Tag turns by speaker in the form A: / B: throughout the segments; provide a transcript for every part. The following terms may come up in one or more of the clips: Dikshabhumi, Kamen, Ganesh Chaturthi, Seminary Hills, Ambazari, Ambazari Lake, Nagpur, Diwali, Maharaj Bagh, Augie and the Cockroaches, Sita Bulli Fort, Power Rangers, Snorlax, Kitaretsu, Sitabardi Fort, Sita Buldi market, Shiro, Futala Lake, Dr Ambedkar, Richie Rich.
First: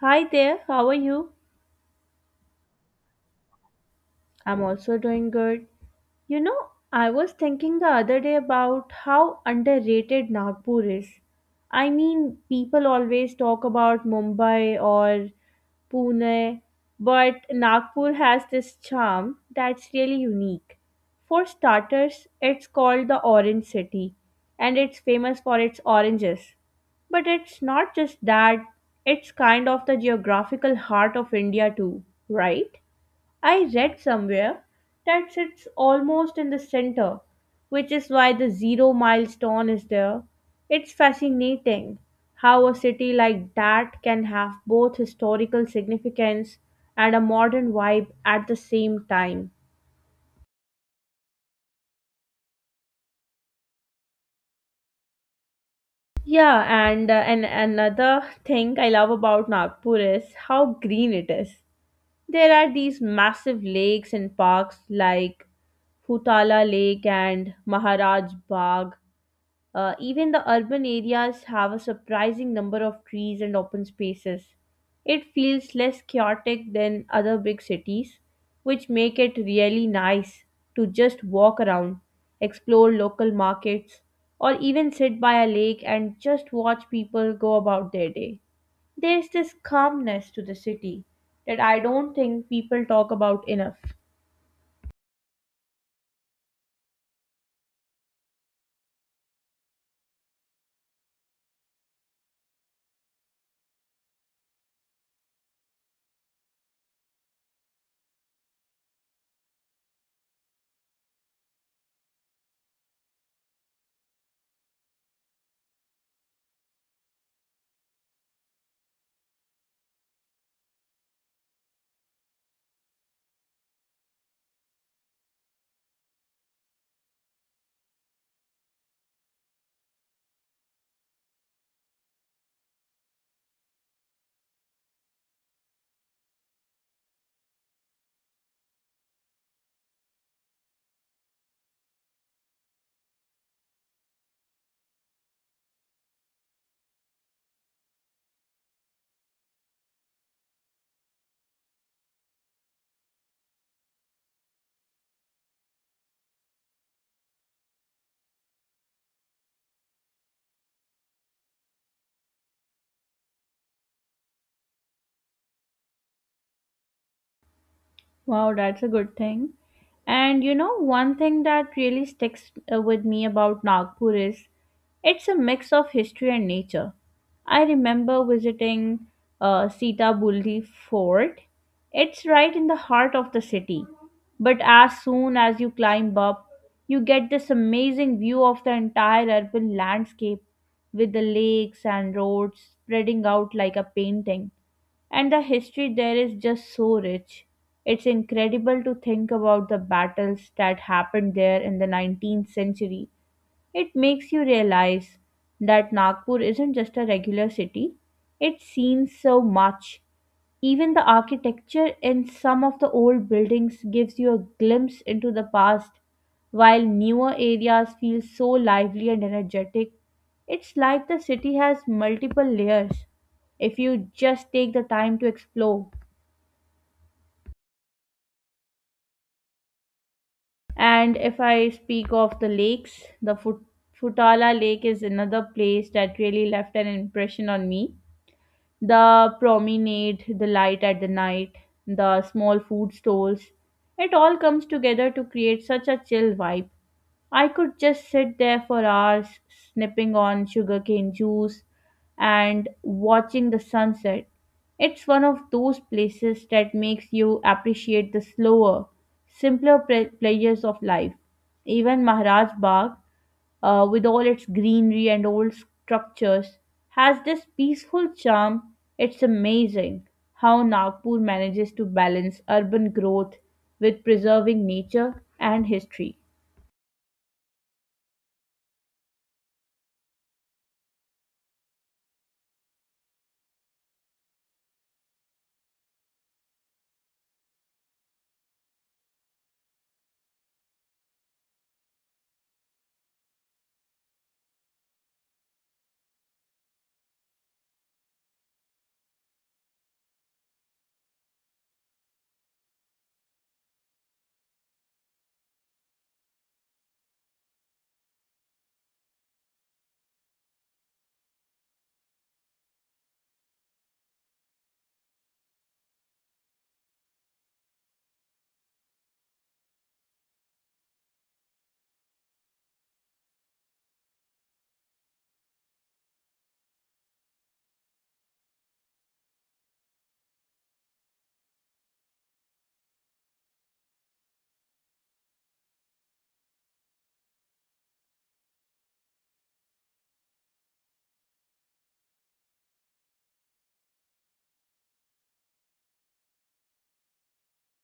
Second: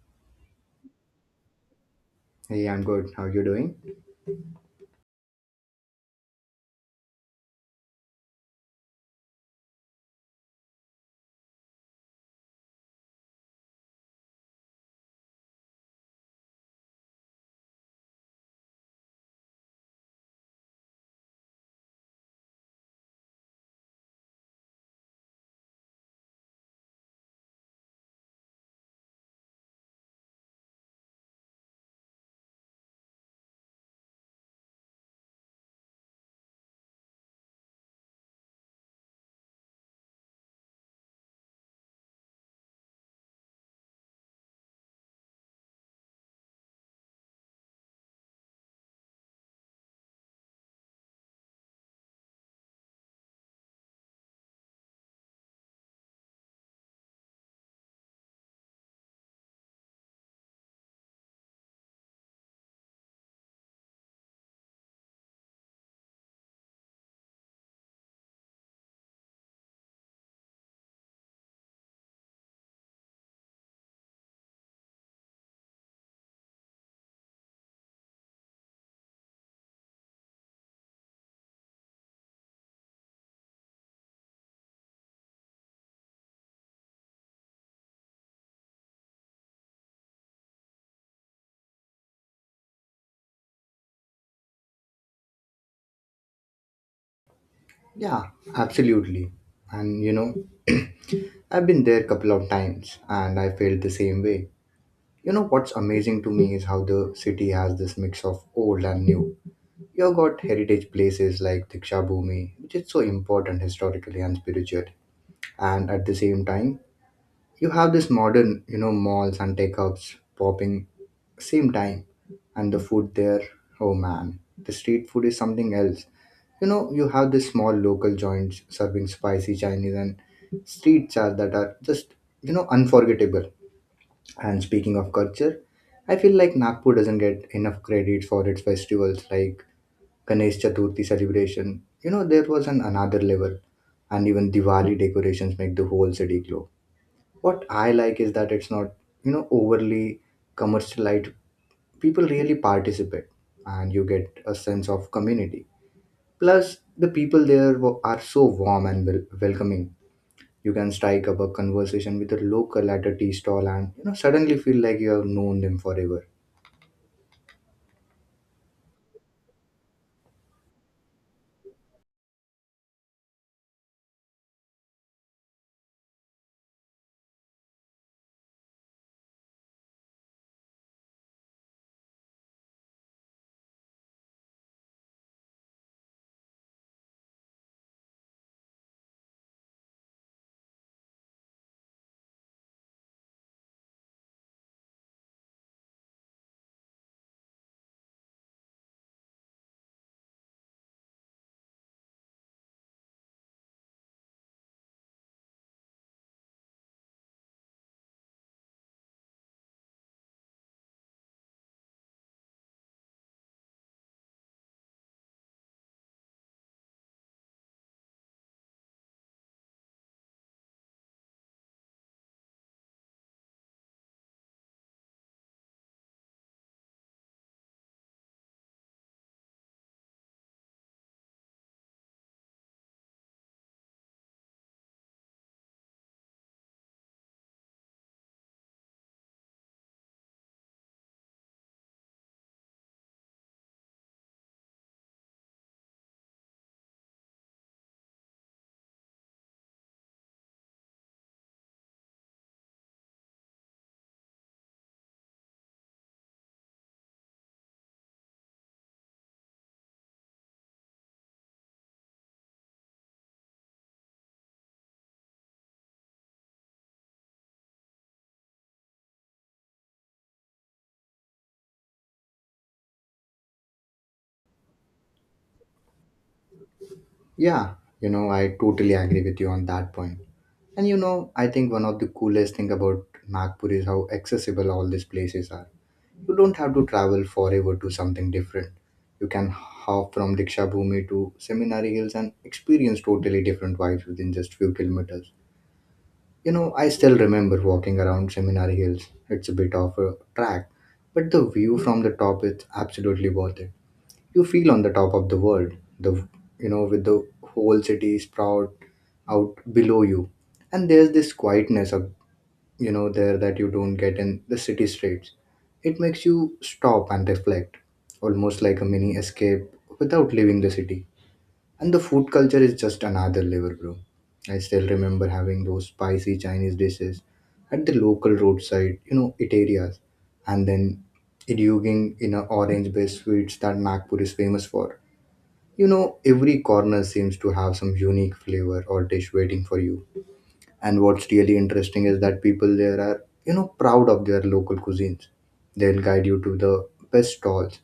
A: Hi there, how are you?
B: Hey, I'm good. How you doing?
A: I'm also doing good. You know, I was thinking the other day about how underrated Nagpur is. I mean, people always talk about Mumbai or Pune, but Nagpur has this charm that's really unique. For starters, it's called the Orange City and it's famous for its oranges. But it's not just that, it's kind of the geographical heart of India too, right? I read somewhere that sits almost in the center, which is why the zero milestone is there. It's fascinating how a city like that can have both historical significance and a modern vibe at the same time. Yeah, and another thing I love about Nagpur is how green it is. There are these massive lakes and parks like Futala Lake and Maharaj Bagh. Even the urban areas have a surprising number of trees and open spaces. It feels less chaotic than other big cities, which make it really nice to just walk around, explore local markets, or even sit by a lake and just watch people go about their day. There's this calmness to the city that I don't think people talk about enough.
B: Yeah, absolutely. And I've been there a couple of times and I felt the same way. You know what's amazing to me is how the city has this mix of old and new. You've got heritage places like Dikshabhumi, which is so important historically and spiritually. And at the same time, you have this modern, malls and tech hubs popping same time. And the food there, oh man, the street food is something else. You have these small local joints serving spicy Chinese and street chaat that are just, unforgettable. And speaking of culture, I feel like Nagpur doesn't get enough credit for its festivals like Ganesh Chaturthi celebration. There was an another level, and even Diwali decorations make the whole city glow. What I like is that it's not, overly commercialized. People really participate, and you get a sense of community. Plus, the people there are so warm and welcoming. You can strike up a conversation with a local at a tea stall and suddenly feel like you have known them forever.
A: Wow, that's a good thing. And you know, one thing that really sticks with me about Nagpur is it's a mix of history and nature. I remember visiting Sita Bulli Fort. It's right in the heart of the city. But as soon as you climb up, you get this amazing view of the entire urban landscape with the lakes and roads spreading out like a painting. And the history there is just so rich. It's incredible to think about the battles that happened there in the 19th century. It makes you realize that Nagpur isn't just a regular city, it's seen so much. Even the architecture in some of the old buildings gives you a glimpse into the past, while newer areas feel so lively and energetic. It's like the city has multiple layers if you just take the time to explore. And if I speak of the lakes, the Futala Lake is another place that really left an impression on me. The promenade, the light at the night, the small food stalls, it all comes together to create such a chill vibe. I could just sit there for hours snipping on sugarcane juice and watching the sunset. It's one of those places that makes you appreciate the slower, simpler pleasures of life. Even Maharaj Bagh, with all its greenery and old structures, has this peaceful charm. It's amazing how Nagpur manages to balance urban growth with preserving nature and history.
B: Yeah, I totally agree with you on that point. And I think one of the coolest thing about Nagpur is how accessible all these places are. You don't have to travel forever to something different. You can hop from Diksha Bhumi to Seminary Hills and experience totally different vibes within just few kilometers. I still remember walking around Seminary Hills. It's a bit of a track, but the view from the top is absolutely worth it. You feel on the top of the world, the with the whole city sprout out below you. And there's this quietness of there that you don't get in the city streets. It makes you stop and reflect, almost like a mini escape without leaving the city. And the food culture is just another level, bro. I still remember having those spicy Chinese dishes at the local roadside, it areas, and then indulging in a orange-based sweets that Nagpur is famous for. Every corner seems to have some unique flavor or dish waiting for you. And what's really interesting is that people there are, proud of their local cuisines. They'll guide you to the best stalls,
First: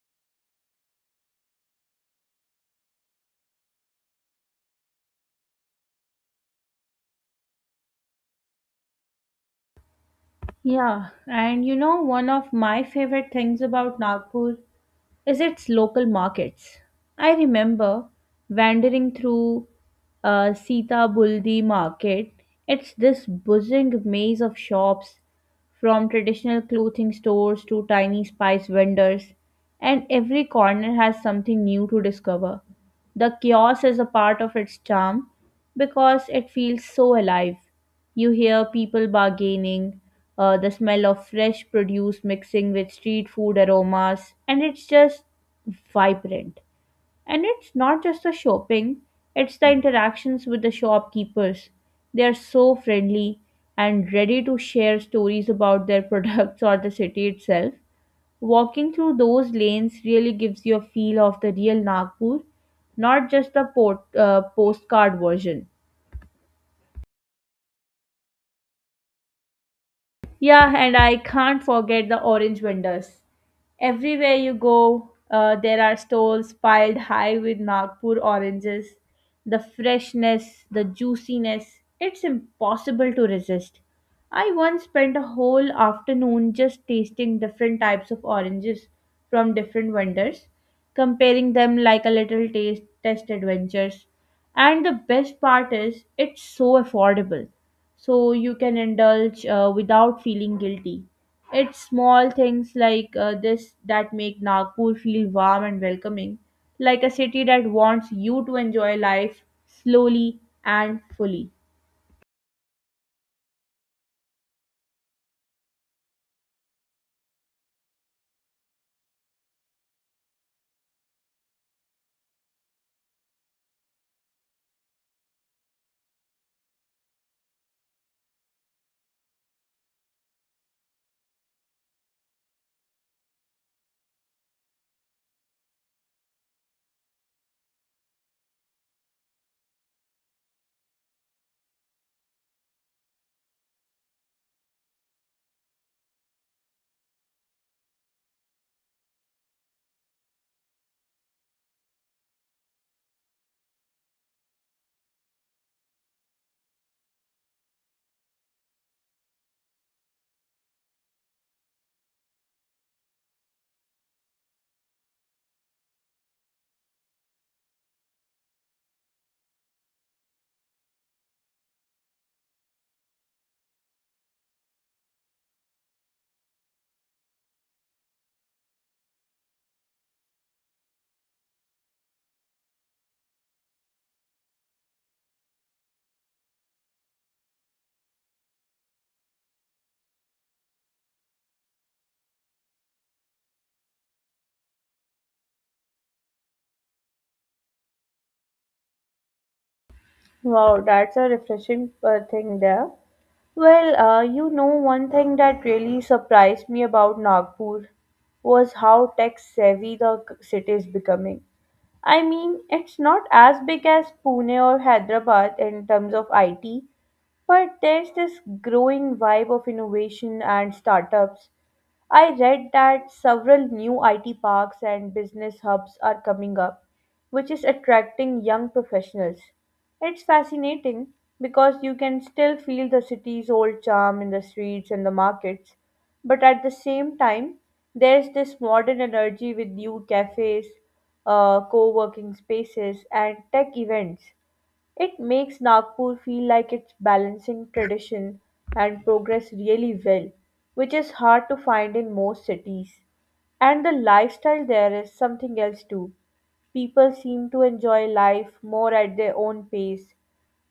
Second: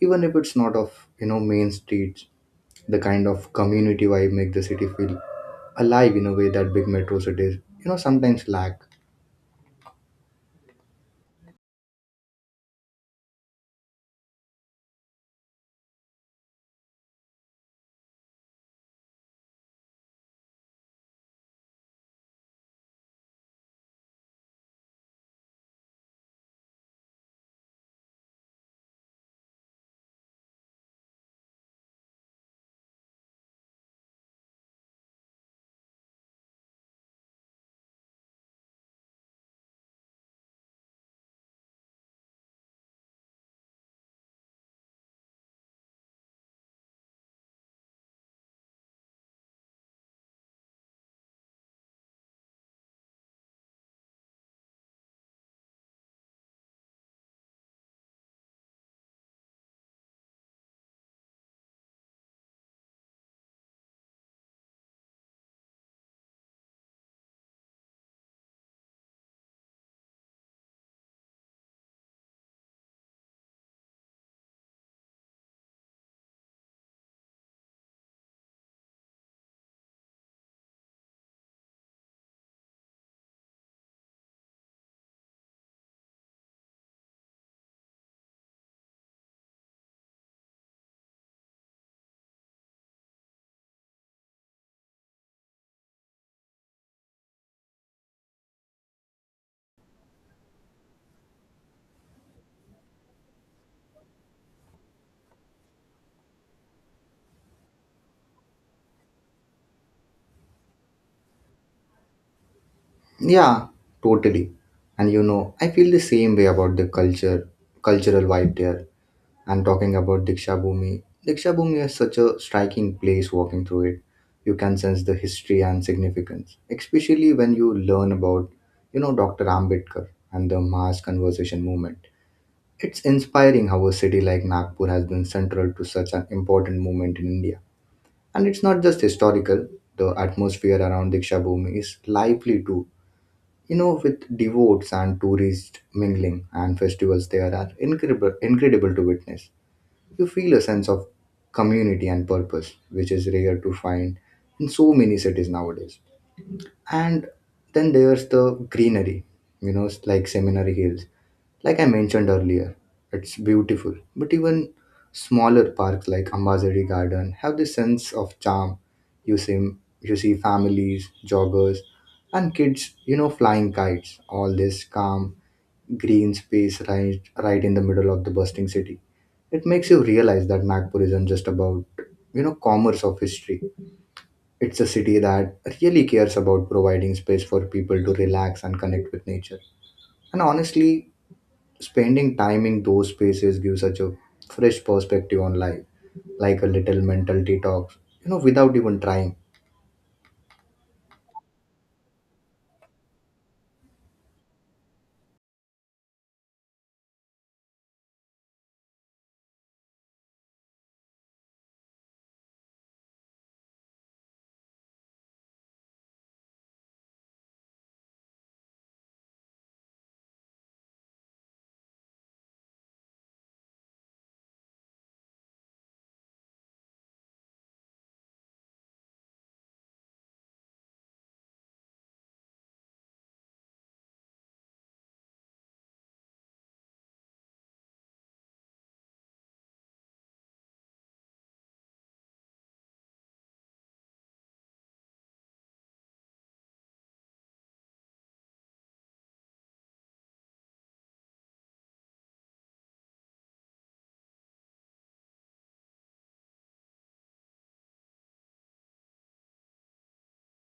B: even if it's not of, main streets. The kind of community vibe make the city feel alive in a way that big metro cities sometimes lack.
A: Yeah, and you know, one of my favorite things about Nagpur is its local markets. I remember wandering through Sita Buldi market. It's this buzzing maze of shops from traditional clothing stores to tiny spice vendors, and every corner has something new to discover. The chaos is a part of its charm because it feels so alive. You hear people bargaining, the smell of fresh produce mixing with street food aromas, and it's just vibrant. And it's not just the shopping, it's the interactions with the shopkeepers. They are so friendly and ready to share stories about their products or the city itself. Walking through those lanes really gives you a feel of the real Nagpur, not just the postcard version. Yeah, and I can't forget the orange vendors. Everywhere you go, there are stalls piled high with Nagpur oranges. The freshness, the juiciness, it's impossible to resist. I once spent a whole afternoon just tasting different types of oranges from different vendors, comparing them like a little taste test adventures. And the best part is it's so affordable. So you can indulge without feeling guilty. It's small things like this that make Nagpur feel warm and welcoming, like a city that wants you to enjoy life slowly and fully.
B: Yeah, totally. And I feel the same way about the culture cultural vibe there. And talking about Diksha Bhumi. Diksha Bhumi is such a striking place walking through it. You can sense the history and significance, especially when you learn about, Dr. Ambedkar and the mass conversation movement. It's inspiring how a city like Nagpur has been central to such an important movement in India. And it's not just historical, the atmosphere around Dikshabhumi is lively too. With devotes and tourists mingling, and festivals there are incredible, incredible to witness. You feel a sense of community and purpose, which is rare to find in so many cities nowadays. And then there's the greenery. It's like Seminary Hills, like I mentioned earlier. It's beautiful, but even smaller parks like Ambazari Garden have this sense of charm. you see you see families, joggers, and kids flying kites. All this calm green space right in the middle of the bustling city. It makes you realize that Nagpur isn't just about, commerce of history. It's a city that really cares about providing space for people to relax and connect with nature. And honestly, spending time in those spaces gives such a fresh perspective on life, like a little mental detox, without even trying.
A: Wow, that's a refreshing thing there. Well, one thing that really surprised me about Nagpur was how tech savvy the city is becoming. I mean, it's not as big as Pune or Hyderabad in terms of IT, but there's this growing vibe of innovation and startups. I read that several new IT parks and business hubs are coming up, which is attracting young professionals. It's fascinating because you can still feel the city's old charm in the streets and the markets, but at the same time, there's this modern energy with new cafes, co working spaces, and tech events. It makes Nagpur feel like it's balancing tradition and progress really well, which is hard to find in most cities. And the lifestyle there is something else too. People seem to enjoy life more at their own pace.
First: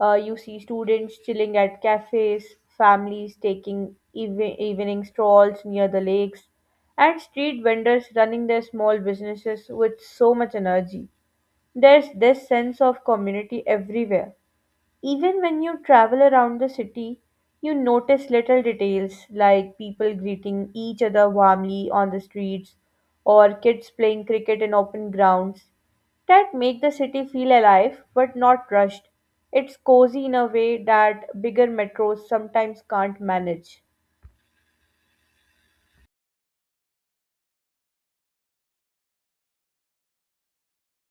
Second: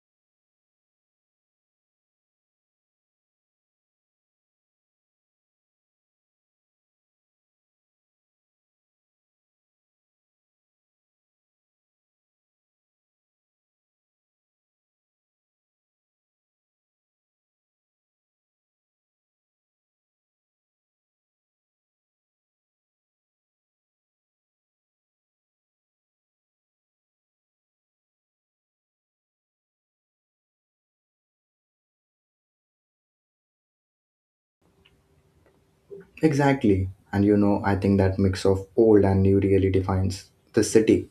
A: You see students chilling at cafes, families taking evening strolls near the lakes, and street vendors running their small businesses with so much energy. There's this sense of community everywhere. Even when you travel around the city, you notice little details like people greeting each other warmly on the streets or kids playing cricket in open grounds that make the city feel alive but not rushed. It's cozy in a way that bigger metros sometimes can't manage.
B: Exactly. And I think that mix of old and new really defines the city.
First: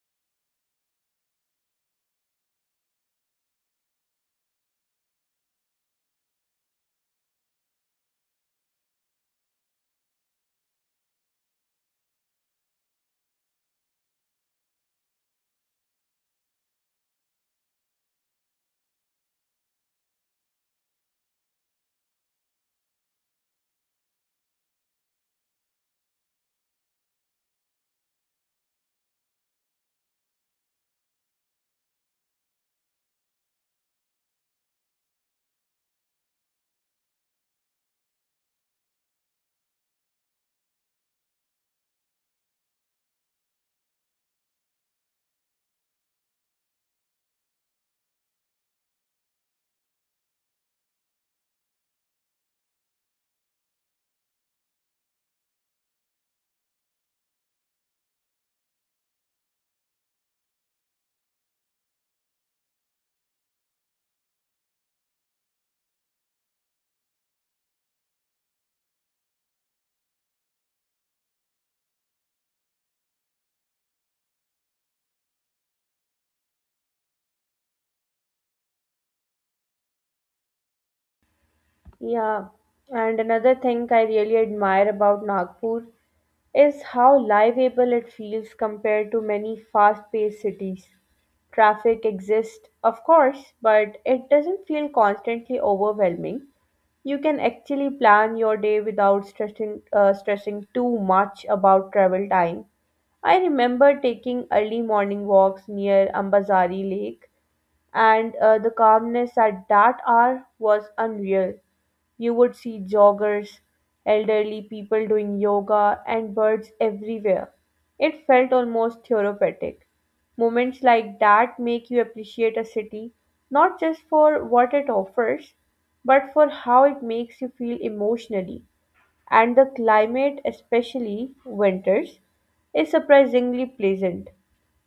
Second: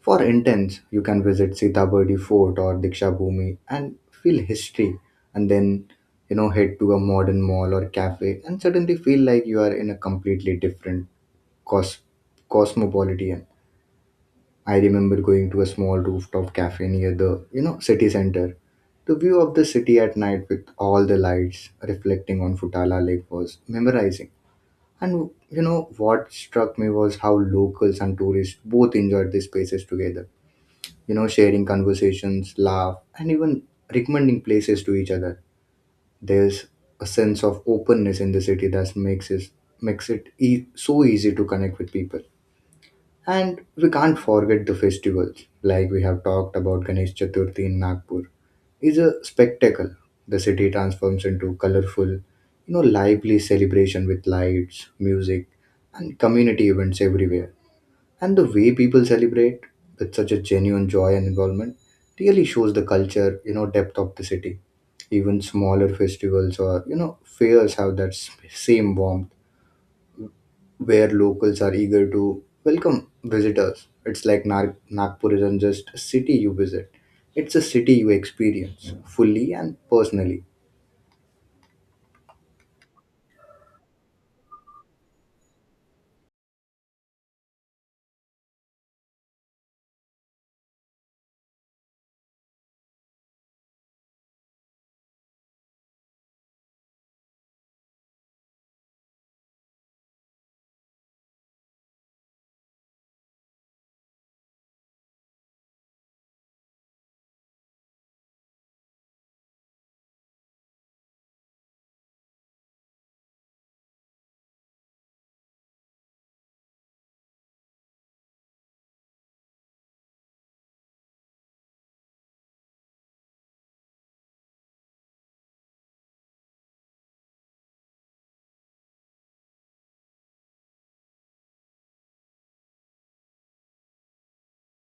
B: For intense, you can visit Sitabardi Fort or Dikshabhumi and feel history, and then head to a modern mall or cafe and suddenly feel like you are in a completely different cos- cosmopolitan. I remember going to a small rooftop cafe near the city center. The view of the city at night with all the lights reflecting on Futala Lake was memorizing. And you know what struck me was how locals and tourists both enjoyed these spaces together, sharing conversations, laugh, and even recommending places to each other. There's a sense of openness in the city that makes it so easy to connect with people. And we can't forget the festivals, like we have talked about. Ganesh Chaturthi in Nagpur is a spectacle. The city transforms into colorful, lively celebration with lights, music, and community events everywhere. And the way people celebrate with such a genuine joy and involvement really shows the culture, depth of the city. Even smaller festivals or, fairs have that same warmth, where locals are eager to welcome visitors. It's like Nagpur isn't just a city you visit, it's a city you experience fully and personally.
A: Yeah, and another thing I really admire about Nagpur is how livable it feels compared to many fast paced cities. Traffic exists, of course, but it doesn't feel constantly overwhelming. You can actually plan your day without stressing too much about travel time. I remember taking early morning walks near Ambazari Lake, and the calmness at that hour was unreal. You would see joggers, elderly people doing yoga, and birds everywhere. It felt almost therapeutic. Moments like that make you appreciate a city not just for what it offers, but for how it makes you feel emotionally. And the climate, especially winters, is surprisingly pleasant.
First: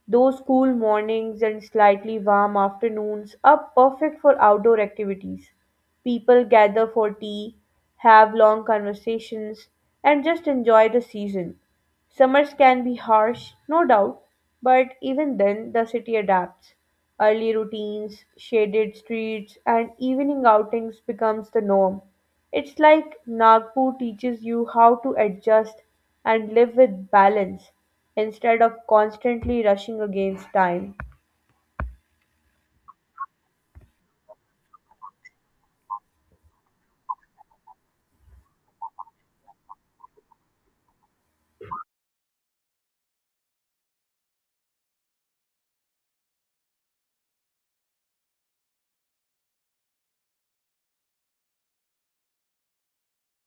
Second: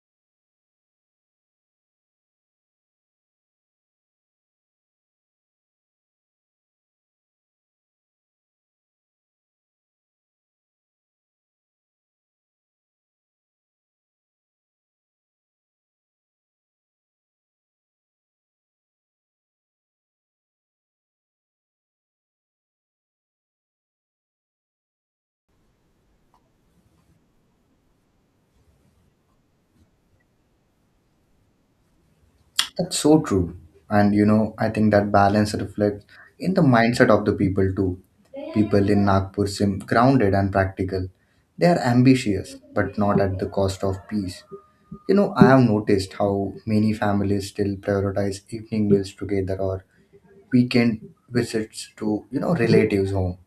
A: Those cool mornings and slightly warm afternoons are perfect for outdoor activities. People gather for tea, have long conversations, and just enjoy the season. Summers can be harsh, no doubt, but even then the city adapts. Early routines, shaded streets, and evening outings becomes the norm. It's like Nagpur teaches you how to adjust and live with balance instead of constantly rushing against time.
B: That's so true. And I think that balance reflects in the mindset of the people too. People in Nagpur seem grounded and practical. They are ambitious, but not at the cost of peace. I have noticed how many families still prioritize evening meals together or weekend visits to, relatives' home.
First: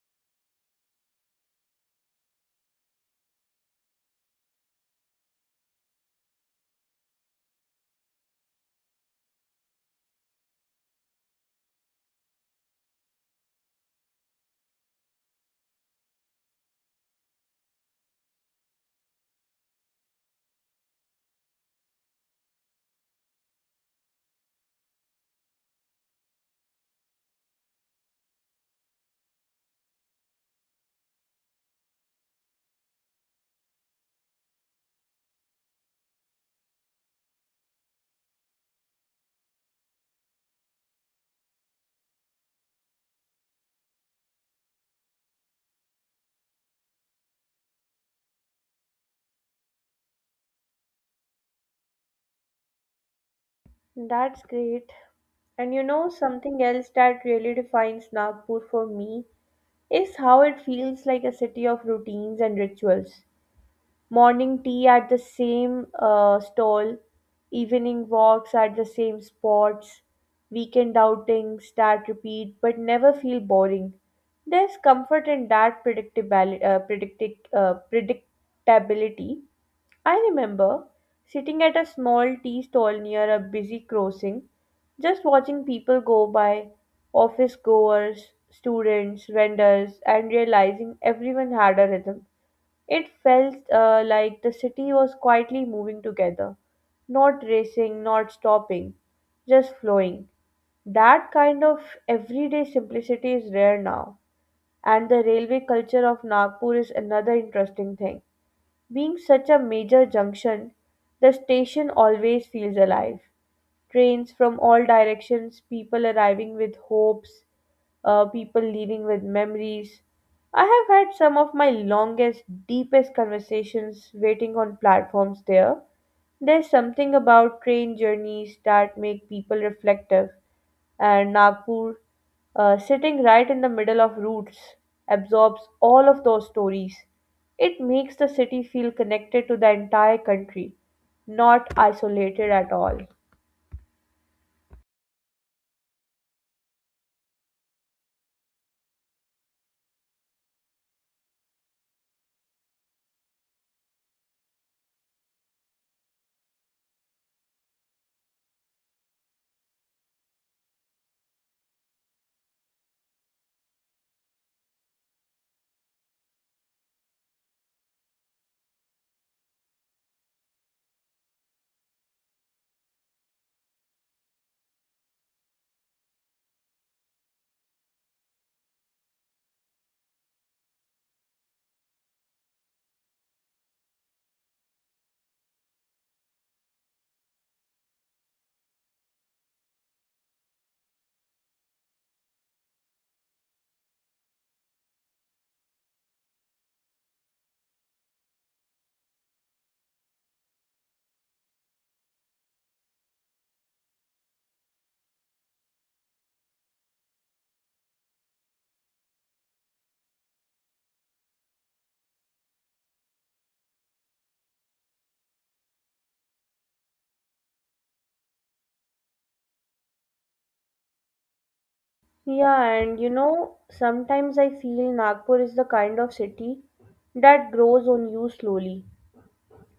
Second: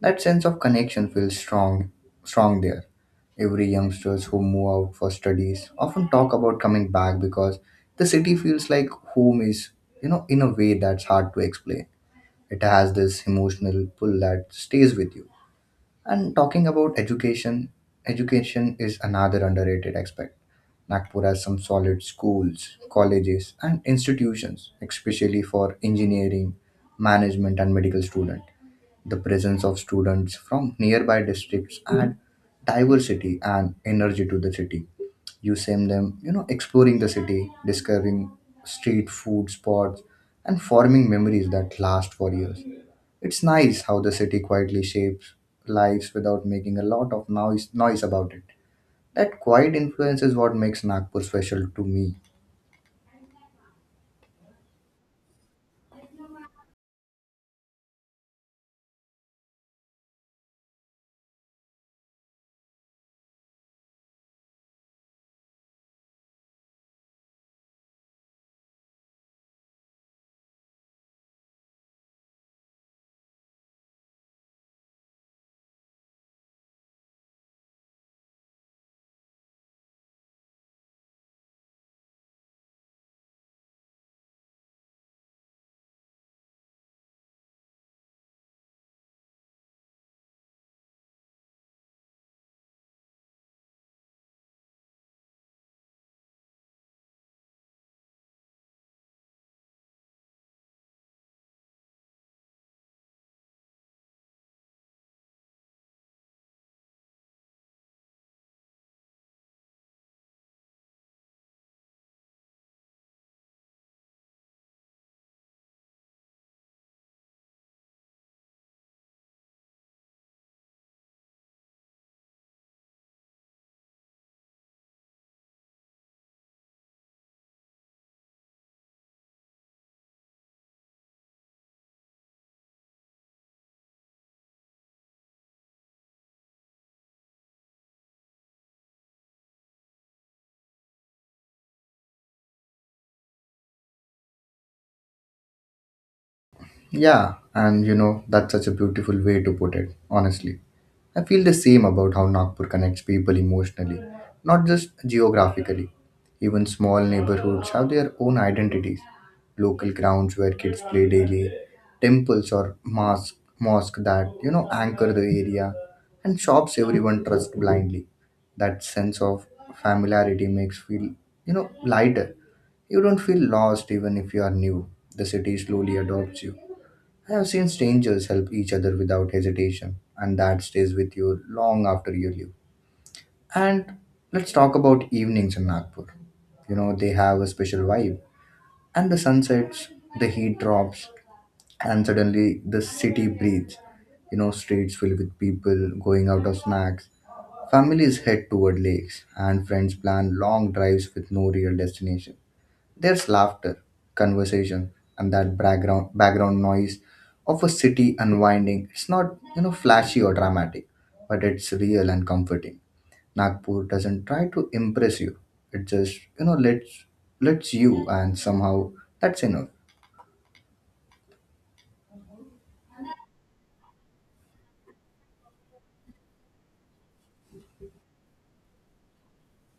B: That sense of connection feels strong there. Every youngsters who move out for studies often talk about coming back, because the city feels like home is, in a way that's hard to explain. It has this emotional pull that stays with you. And talking about education is another underrated aspect. Nagpur has some solid schools, colleges, and institutions, especially for engineering, management, and medical students. The presence of students from nearby districts add diversity and energy to the city. You see them, exploring the city, discovering street food spots, and forming memories that last for years. It's nice how the city quietly shapes lives without making a lot of noise about it. That quiet influence is what makes Nagpur special to me.
A: That's great. And you know, something else that really defines Nagpur for me is how it feels like a city of routines and rituals. Morning tea at the same stall, evening walks at the same spots, weekend outings that repeat but never feel boring. There's comfort in that predictability. I remember sitting at a small tea stall near a busy crossing, just watching people go by, office goers, students, vendors, and realizing everyone had a rhythm. It felt like the city was quietly moving together, not racing, not stopping, just flowing. That kind of everyday simplicity is rare now. And the railway culture of Nagpur is another interesting thing. Being such a major junction, the station always feels alive. Trains from all directions, people arriving with hopes, people leaving with memories. I have had some of my longest, deepest conversations waiting on platforms there. There's something about train journeys that make people reflective, and Nagpur, sitting right in the middle of routes, absorbs all of those stories. It makes the city feel connected to the entire country, not isolated at all.
B: Yeah, and that's such a beautiful way to put it, honestly. I feel the same about how Nagpur connects people emotionally, not just geographically. Even small neighborhoods have their own identities. Local grounds where kids play daily, temples or mosque that, anchor the area, and shops everyone trusts blindly. That sense of familiarity makes feel, lighter. You don't feel lost even if you are new. The city slowly adopts you. I have seen strangers help each other without hesitation, and that stays with you long after you leave. And let's talk about evenings in Nagpur. They have a special vibe. And the sunsets, the heat drops, and suddenly the city breathes. Streets filled with people going out of snacks. Families head toward lakes, and friends plan long drives with no real destination. There's laughter, conversation, and that background noise of a city unwinding. It's not flashy or dramatic, but it's real and comforting. Nagpur doesn't try to impress you. It just lets you, and somehow that's enough.
A: Yeah, and you know, sometimes I feel Nagpur is the kind of city that grows on you slowly.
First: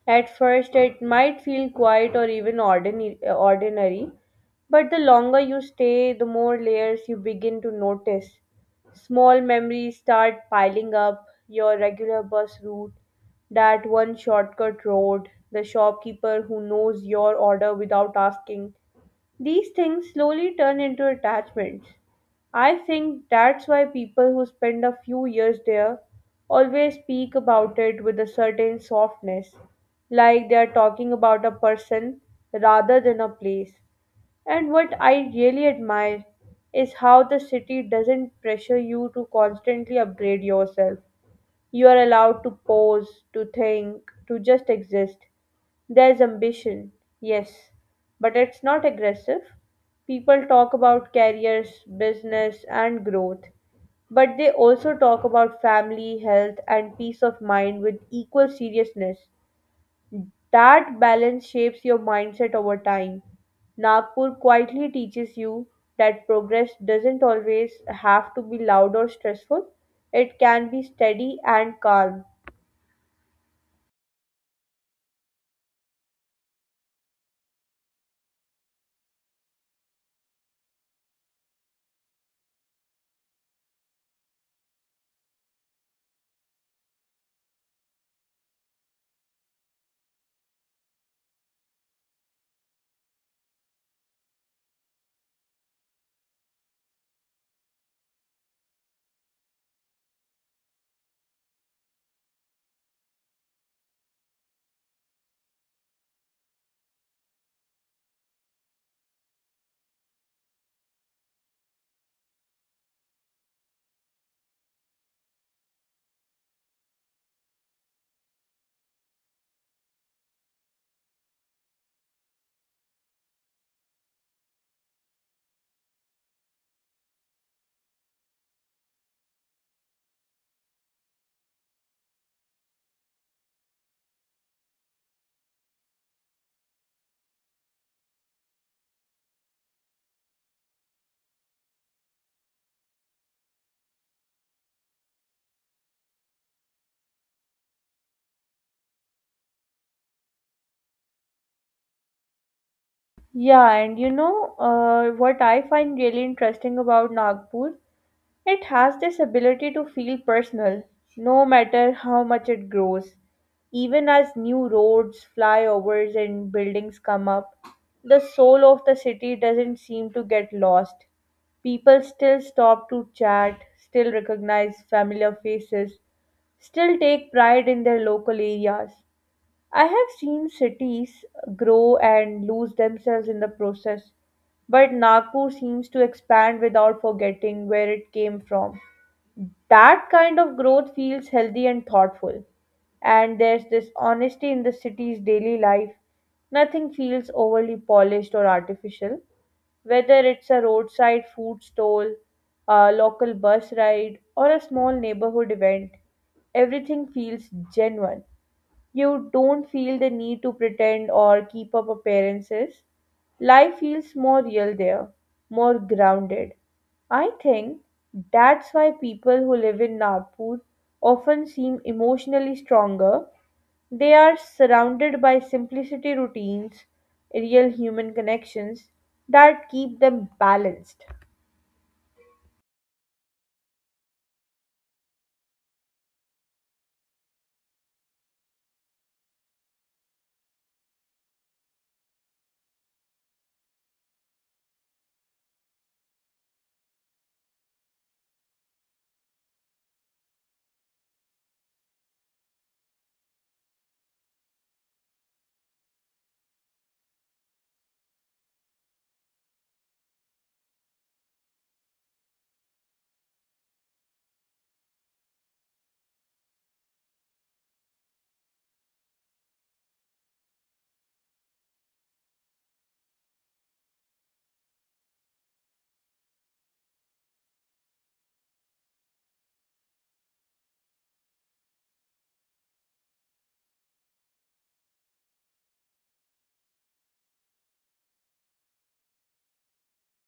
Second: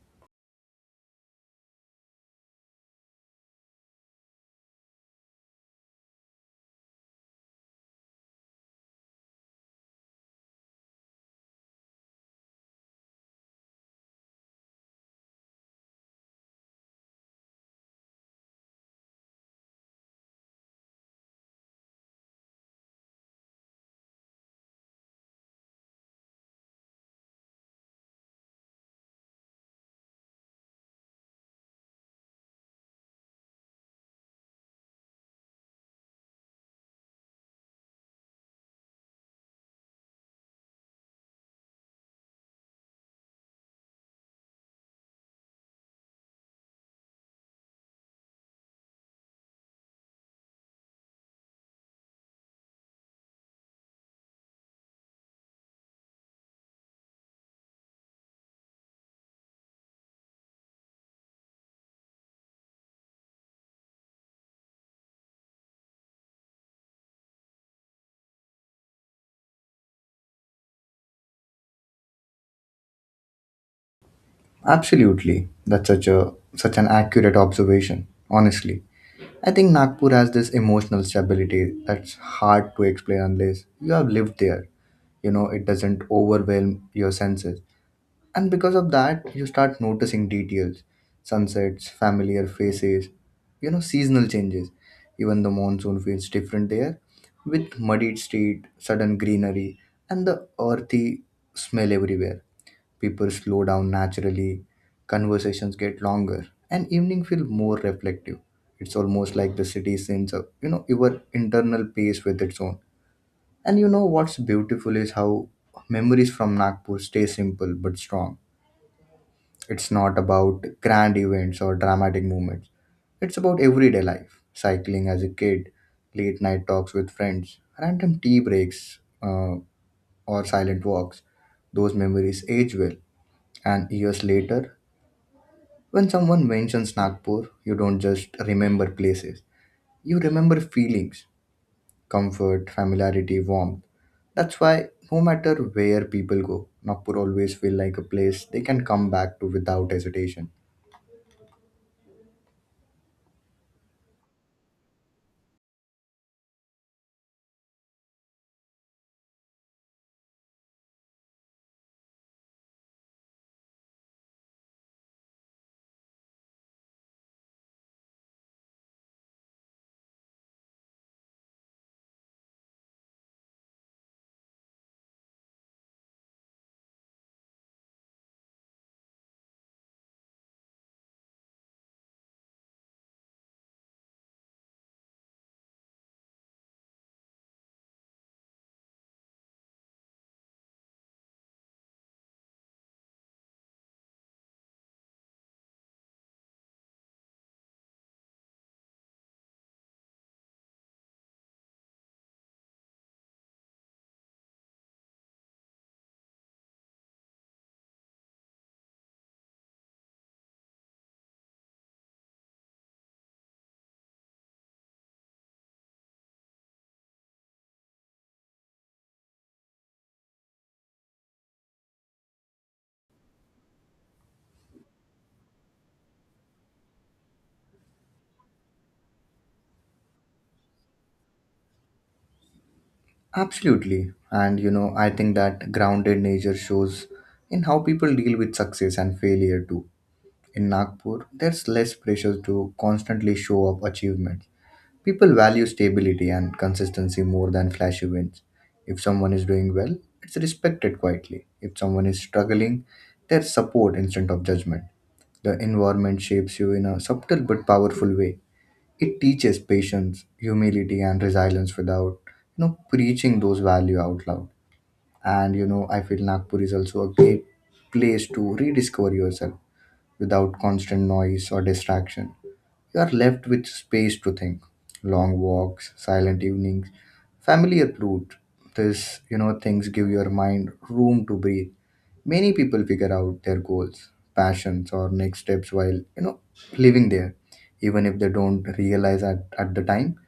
A: At first, it might feel quiet or even ordinary, but the longer you stay, the more layers you begin to notice. Small memories start piling up your regular bus route, that one shortcut road, the shopkeeper who knows your order without asking, these things slowly turn into attachments. I think that's why people who spend a few years there always speak about it with a certain softness, like they are talking about a person rather than a place. And what I really admire is how the city doesn't pressure you to constantly upgrade yourself. You are allowed to pause, to think, to just exist. There's ambition, yes, but it's not aggressive. People talk about careers, business, and growth, but they also talk about family, health, and peace of mind with equal seriousness. That balance shapes your mindset over time. Nagpur quietly teaches you that progress doesn't always have to be loud or stressful, it can be steady and calm.
B: Absolutely, that's such an accurate observation. Honestly, I think Nagpur has this emotional stability that's hard to explain unless you have lived there. It doesn't overwhelm your senses. And because of that, you start noticing details, sunsets, familiar faces, seasonal changes. Even the monsoon feels different there, with muddied street, sudden greenery, and the earthy smell everywhere. People slow down naturally, conversations get longer, and evening feel more reflective. It's almost like the city sends up, your internal pace with its own. And you know what's beautiful is how memories from Nagpur stay simple but strong. It's not about grand events or dramatic moments. It's about everyday life, cycling as a kid, late night talks with friends, random tea breaks, or silent walks. Those memories age well. And years later, when someone mentions Nagpur, you don't just remember places, you remember feelings, comfort, familiarity, warmth. That's why, no matter where people go, Nagpur always feel like a place they can come back to without hesitation.
A: Yeah, and you know, what I find really interesting about Nagpur? It has this ability to feel personal, no matter how much it grows. Even as new roads, flyovers, and buildings come up, the soul of the city doesn't seem to get lost. People still stop to chat, still recognize familiar faces, still take pride in their local areas. I have seen cities grow and lose themselves in the process, but Nagpur seems to expand without forgetting where it came from. That kind of growth feels healthy and thoughtful, and there's this honesty in the city's daily life. Nothing feels overly polished or artificial, whether it's a roadside food stall, a local bus ride, or a small neighborhood event everything feels genuine. You don't feel the need to pretend or keep up appearances. Life feels more real there, more grounded. I think that's why people who live in Nagpur often seem emotionally stronger. They are surrounded by simplicity routines, real human connections that keep them balanced.
B: Absolutely. And I think that grounded nature shows in how people deal with success and failure too. In Nagpur, there's less pressure to constantly show up achievements. People value stability and consistency more than flashy wins. If someone is doing well, it's respected quietly. If someone is struggling, there's support instead of judgment. The environment shapes you in a subtle but powerful way. It teaches patience, humility, and resilience without, preaching those values out loud. And I feel Nagpur is also a great place to rediscover yourself without constant noise or distraction. You are left with space to think. Long walks, silent evenings, familiar food. This, things give your mind room to breathe. Many people figure out their goals, passions, or next steps while, living there, even if they don't realize at the time.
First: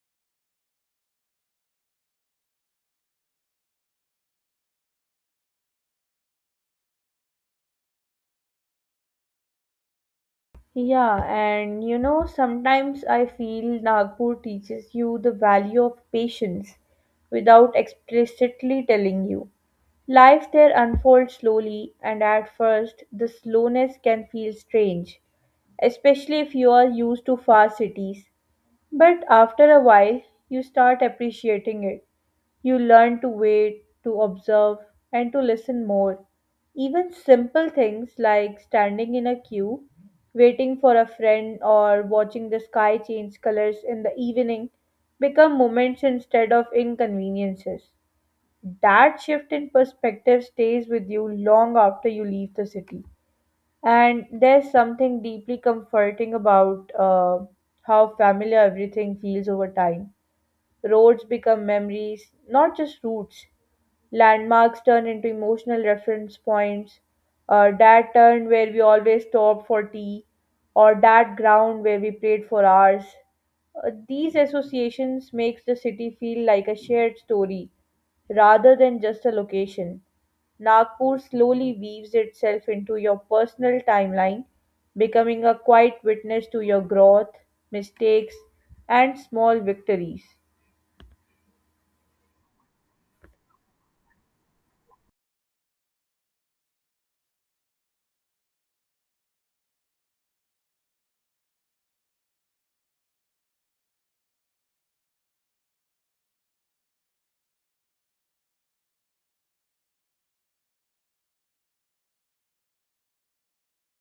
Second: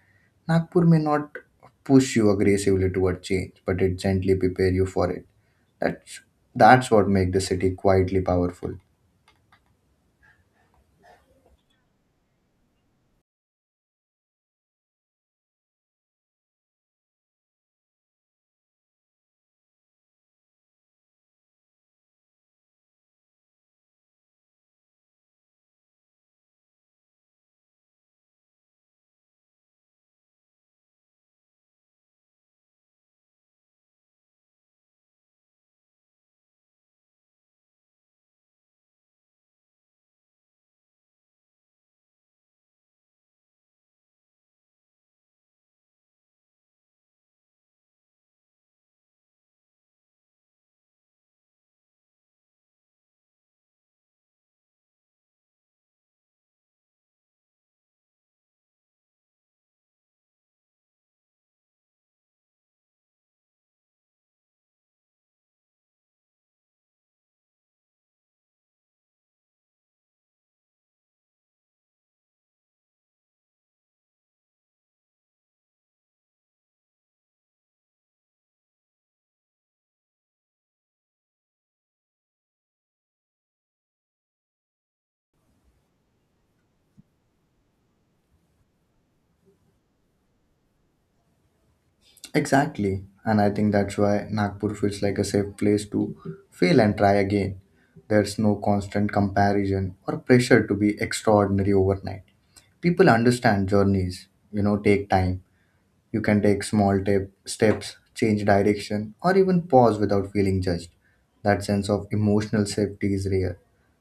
B: Nagpur may not push you aggressively toward change, but it gently prepare you for it. That's that's what makes the city quietly powerful.
A: Yeah, and you know, sometimes I feel Nagpur teaches you the value of patience without explicitly telling you. Life there unfolds slowly, and at first, the slowness can feel strange, especially if you are used to fast cities. But after a while, you start appreciating it. You learn to wait, to observe, and to listen more. Even simple things like standing in a queue, waiting for a friend, or watching the sky change colors in the evening become moments instead of inconveniences. That shift in perspective stays with you long after you leave the city. And there's something deeply comforting about how familiar everything feels over time. Roads become memories, not just routes. Landmarks turn into emotional reference points. That turn where we always stopped for tea, or that ground where we played for hours. These associations makes the city feel like a shared story rather than just a location. Nagpur slowly weaves itself into your personal timeline, becoming a quiet witness to your growth, mistakes, and small victories.
B: Exactly. And I think that's why Nagpur feels like a safe place to fail and try again. There's no constant comparison or pressure to be extraordinary overnight. People understand journeys, take time. You can take small steps, change direction, or even pause without feeling judged. That sense of emotional safety is rare,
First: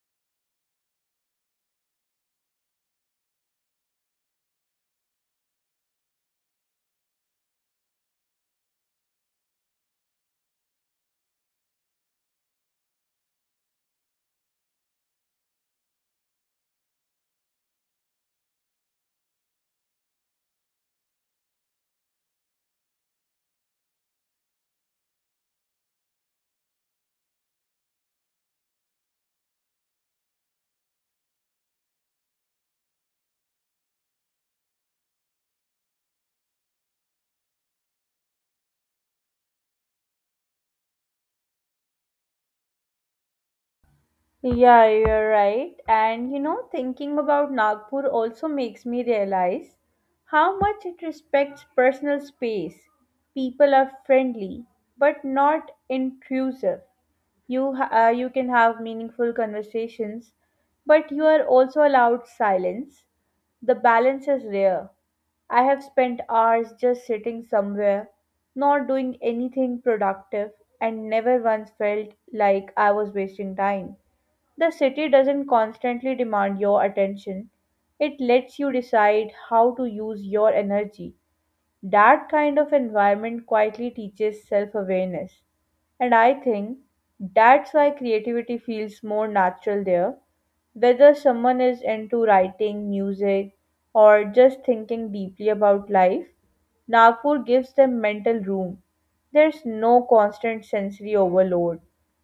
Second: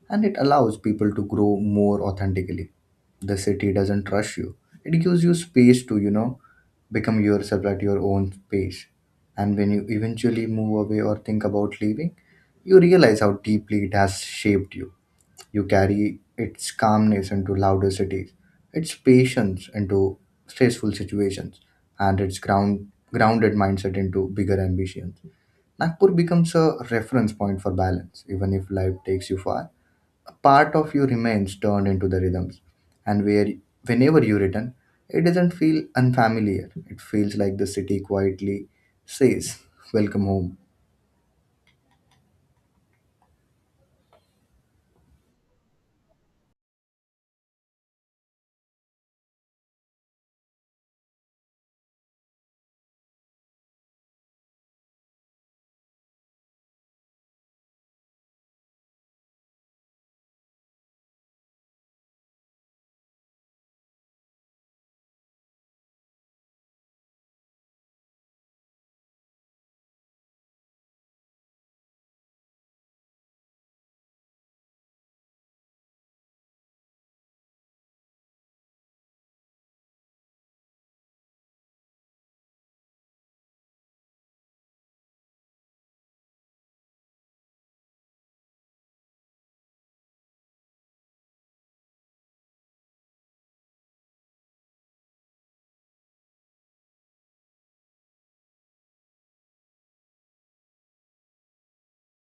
B: and it allows people to grow more authentically. The city doesn't rush you. It gives you space to, become yourself at your own pace. And when you eventually move away or think about leaving, you realize how deeply it has shaped you. You carry its calmness into louder cities, its patience into stressful situations, and its grounded mindset into bigger ambitions. Nagpur becomes a reference point for balance. Even if life takes you far, a part of you remains turned into the rhythms. And where whenever you return, it doesn't feel unfamiliar. It feels like the city quietly says, welcome home.
A: Yeah, you're right. And you know, thinking about Nagpur also makes me realize how much it respects personal space. People are friendly, but not intrusive. You can have meaningful conversations, but you are also allowed silence. The balance is rare. I have spent hours just sitting somewhere, not doing anything productive, and never once felt like I was wasting time. The city doesn't constantly demand your attention, it lets you decide how to use your energy. That kind of environment quietly teaches self awareness. And I think that's why creativity feels more natural there, whether someone is into writing, music, or just thinking deeply about life. Nagpur gives them mental room. There's no constant sensory overload.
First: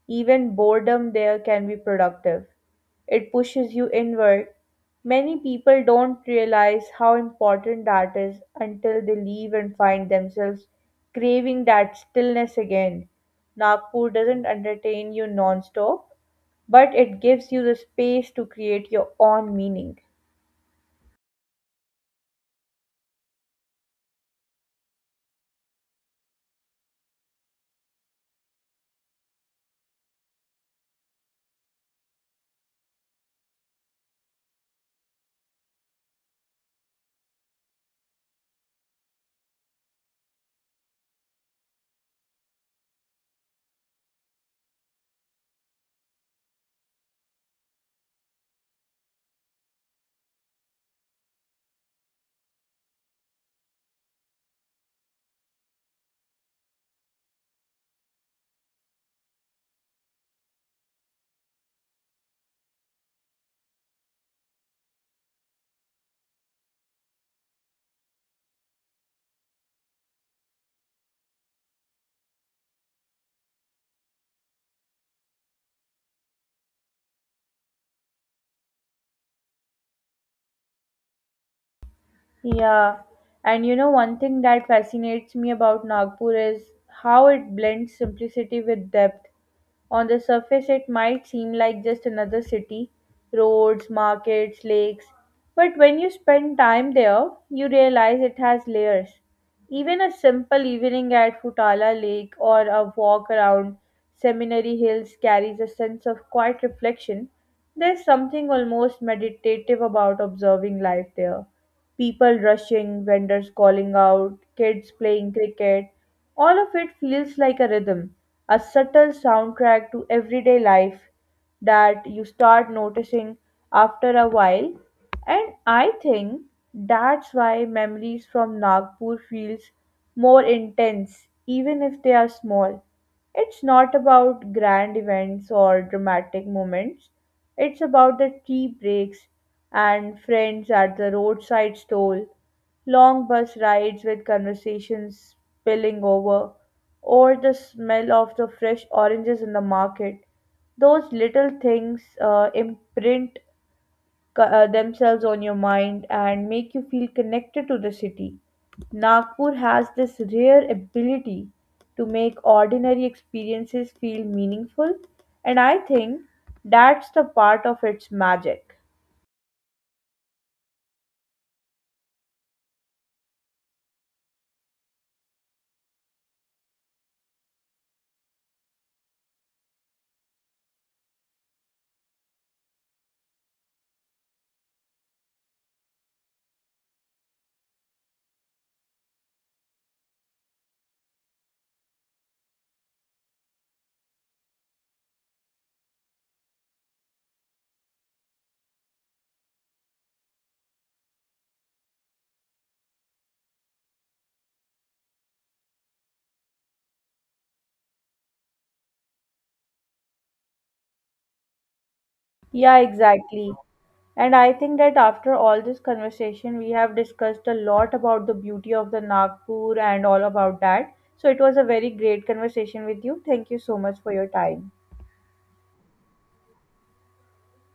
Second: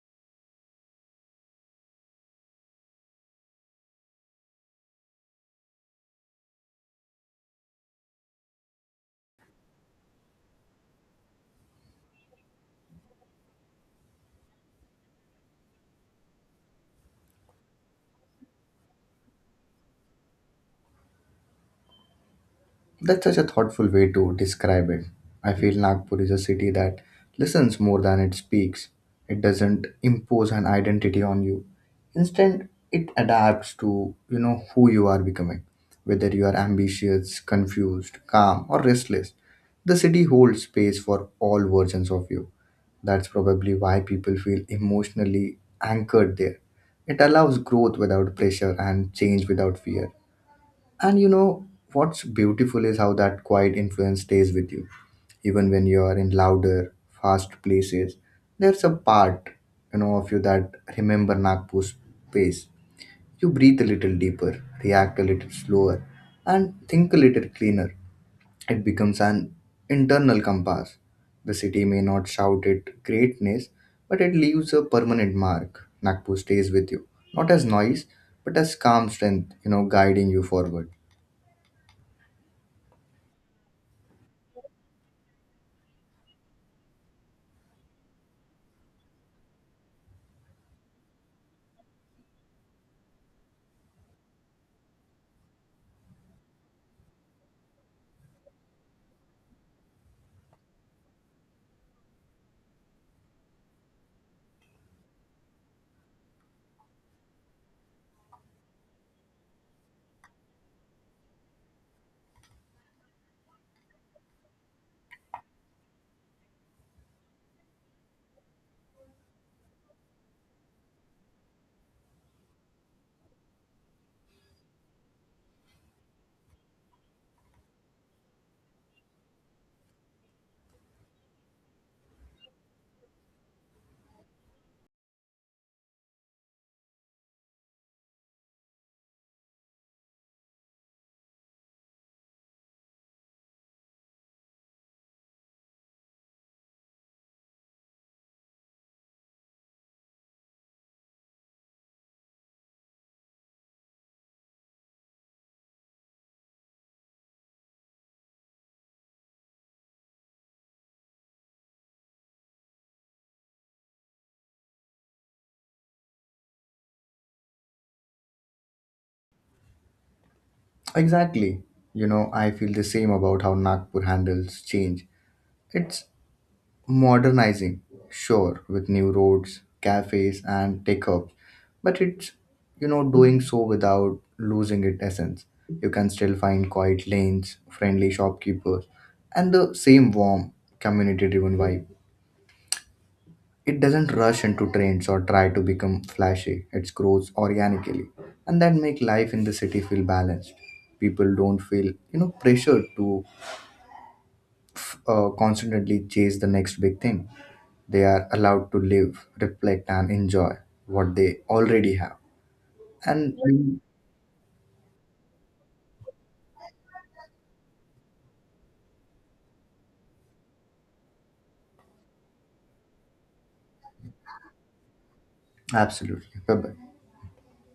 A: Even boredom there can be productive. It pushes you inward. Many people don't realize how important that is until they leave and find themselves craving that stillness again. Nagpur doesn't entertain you non stop, but it gives you the space to create your own meaning.
B: That's such a thoughtful way to describe it. I feel Nagpur is a city that listens more than it speaks. It doesn't impose an identity on you. Instead, it adapts to, who you are becoming. Whether you are ambitious, confused, calm, or restless, the city holds space for all versions of you. That's probably why people feel emotionally anchored there. It allows growth without pressure and change without fear. And you know what's beautiful is how that quiet influence stays with you. Even when you are in louder, fast places, there's a part, of you that remember Nagpur's pace. You breathe a little deeper, react a little slower, and think a little cleaner. It becomes an internal compass. The city may not shout it greatness, but it leaves a permanent mark. Nagpur stays with you, not as noise, but as calm strength, guiding you forward.
A: Yeah, and you know, one thing that fascinates me about Nagpur is how it blends simplicity with depth. On the surface, it might seem like just another city roads, markets, lakes. But when you spend time there, you realize it has layers. Even a simple evening at Futala Lake or a walk around Seminary Hills carries a sense of quiet reflection. There's something almost meditative about observing life there. People rushing, vendors calling out, kids playing cricket, all of it feels like a rhythm, a subtle soundtrack to everyday life that you start noticing after a while. And I think that's why memories from Nagpur feels more intense, even if they are small. It's not about grand events or dramatic moments, it's about the tea breaks and friends at the roadside stall, long bus rides with conversations spilling over, or the smell of the fresh oranges in the market. Those little things imprint themselves on your mind and make you feel connected to the city. Nagpur has this rare ability to make ordinary experiences feel meaningful, and I think that's the part of its magic.
B: Exactly. I feel the same about how Nagpur handles change. It's modernizing, sure, with new roads, cafes, and tech hubs, but it's, doing so without losing its essence. You can still find quiet lanes, friendly shopkeepers, and the same warm, community driven vibe. It doesn't rush into trends or try to become flashy. It grows organically, and that make life in the city feel balanced. People don't feel, pressured to constantly chase the next big thing. They are allowed to live, reflect, and enjoy what they already have.
A: Yeah, exactly.
B: And
A: And I think that after all this conversation, we have discussed a lot about the beauty of the Nagpur and all about that. So it was a very great conversation with you. Thank you so much for your time.
B: absolutely, bye.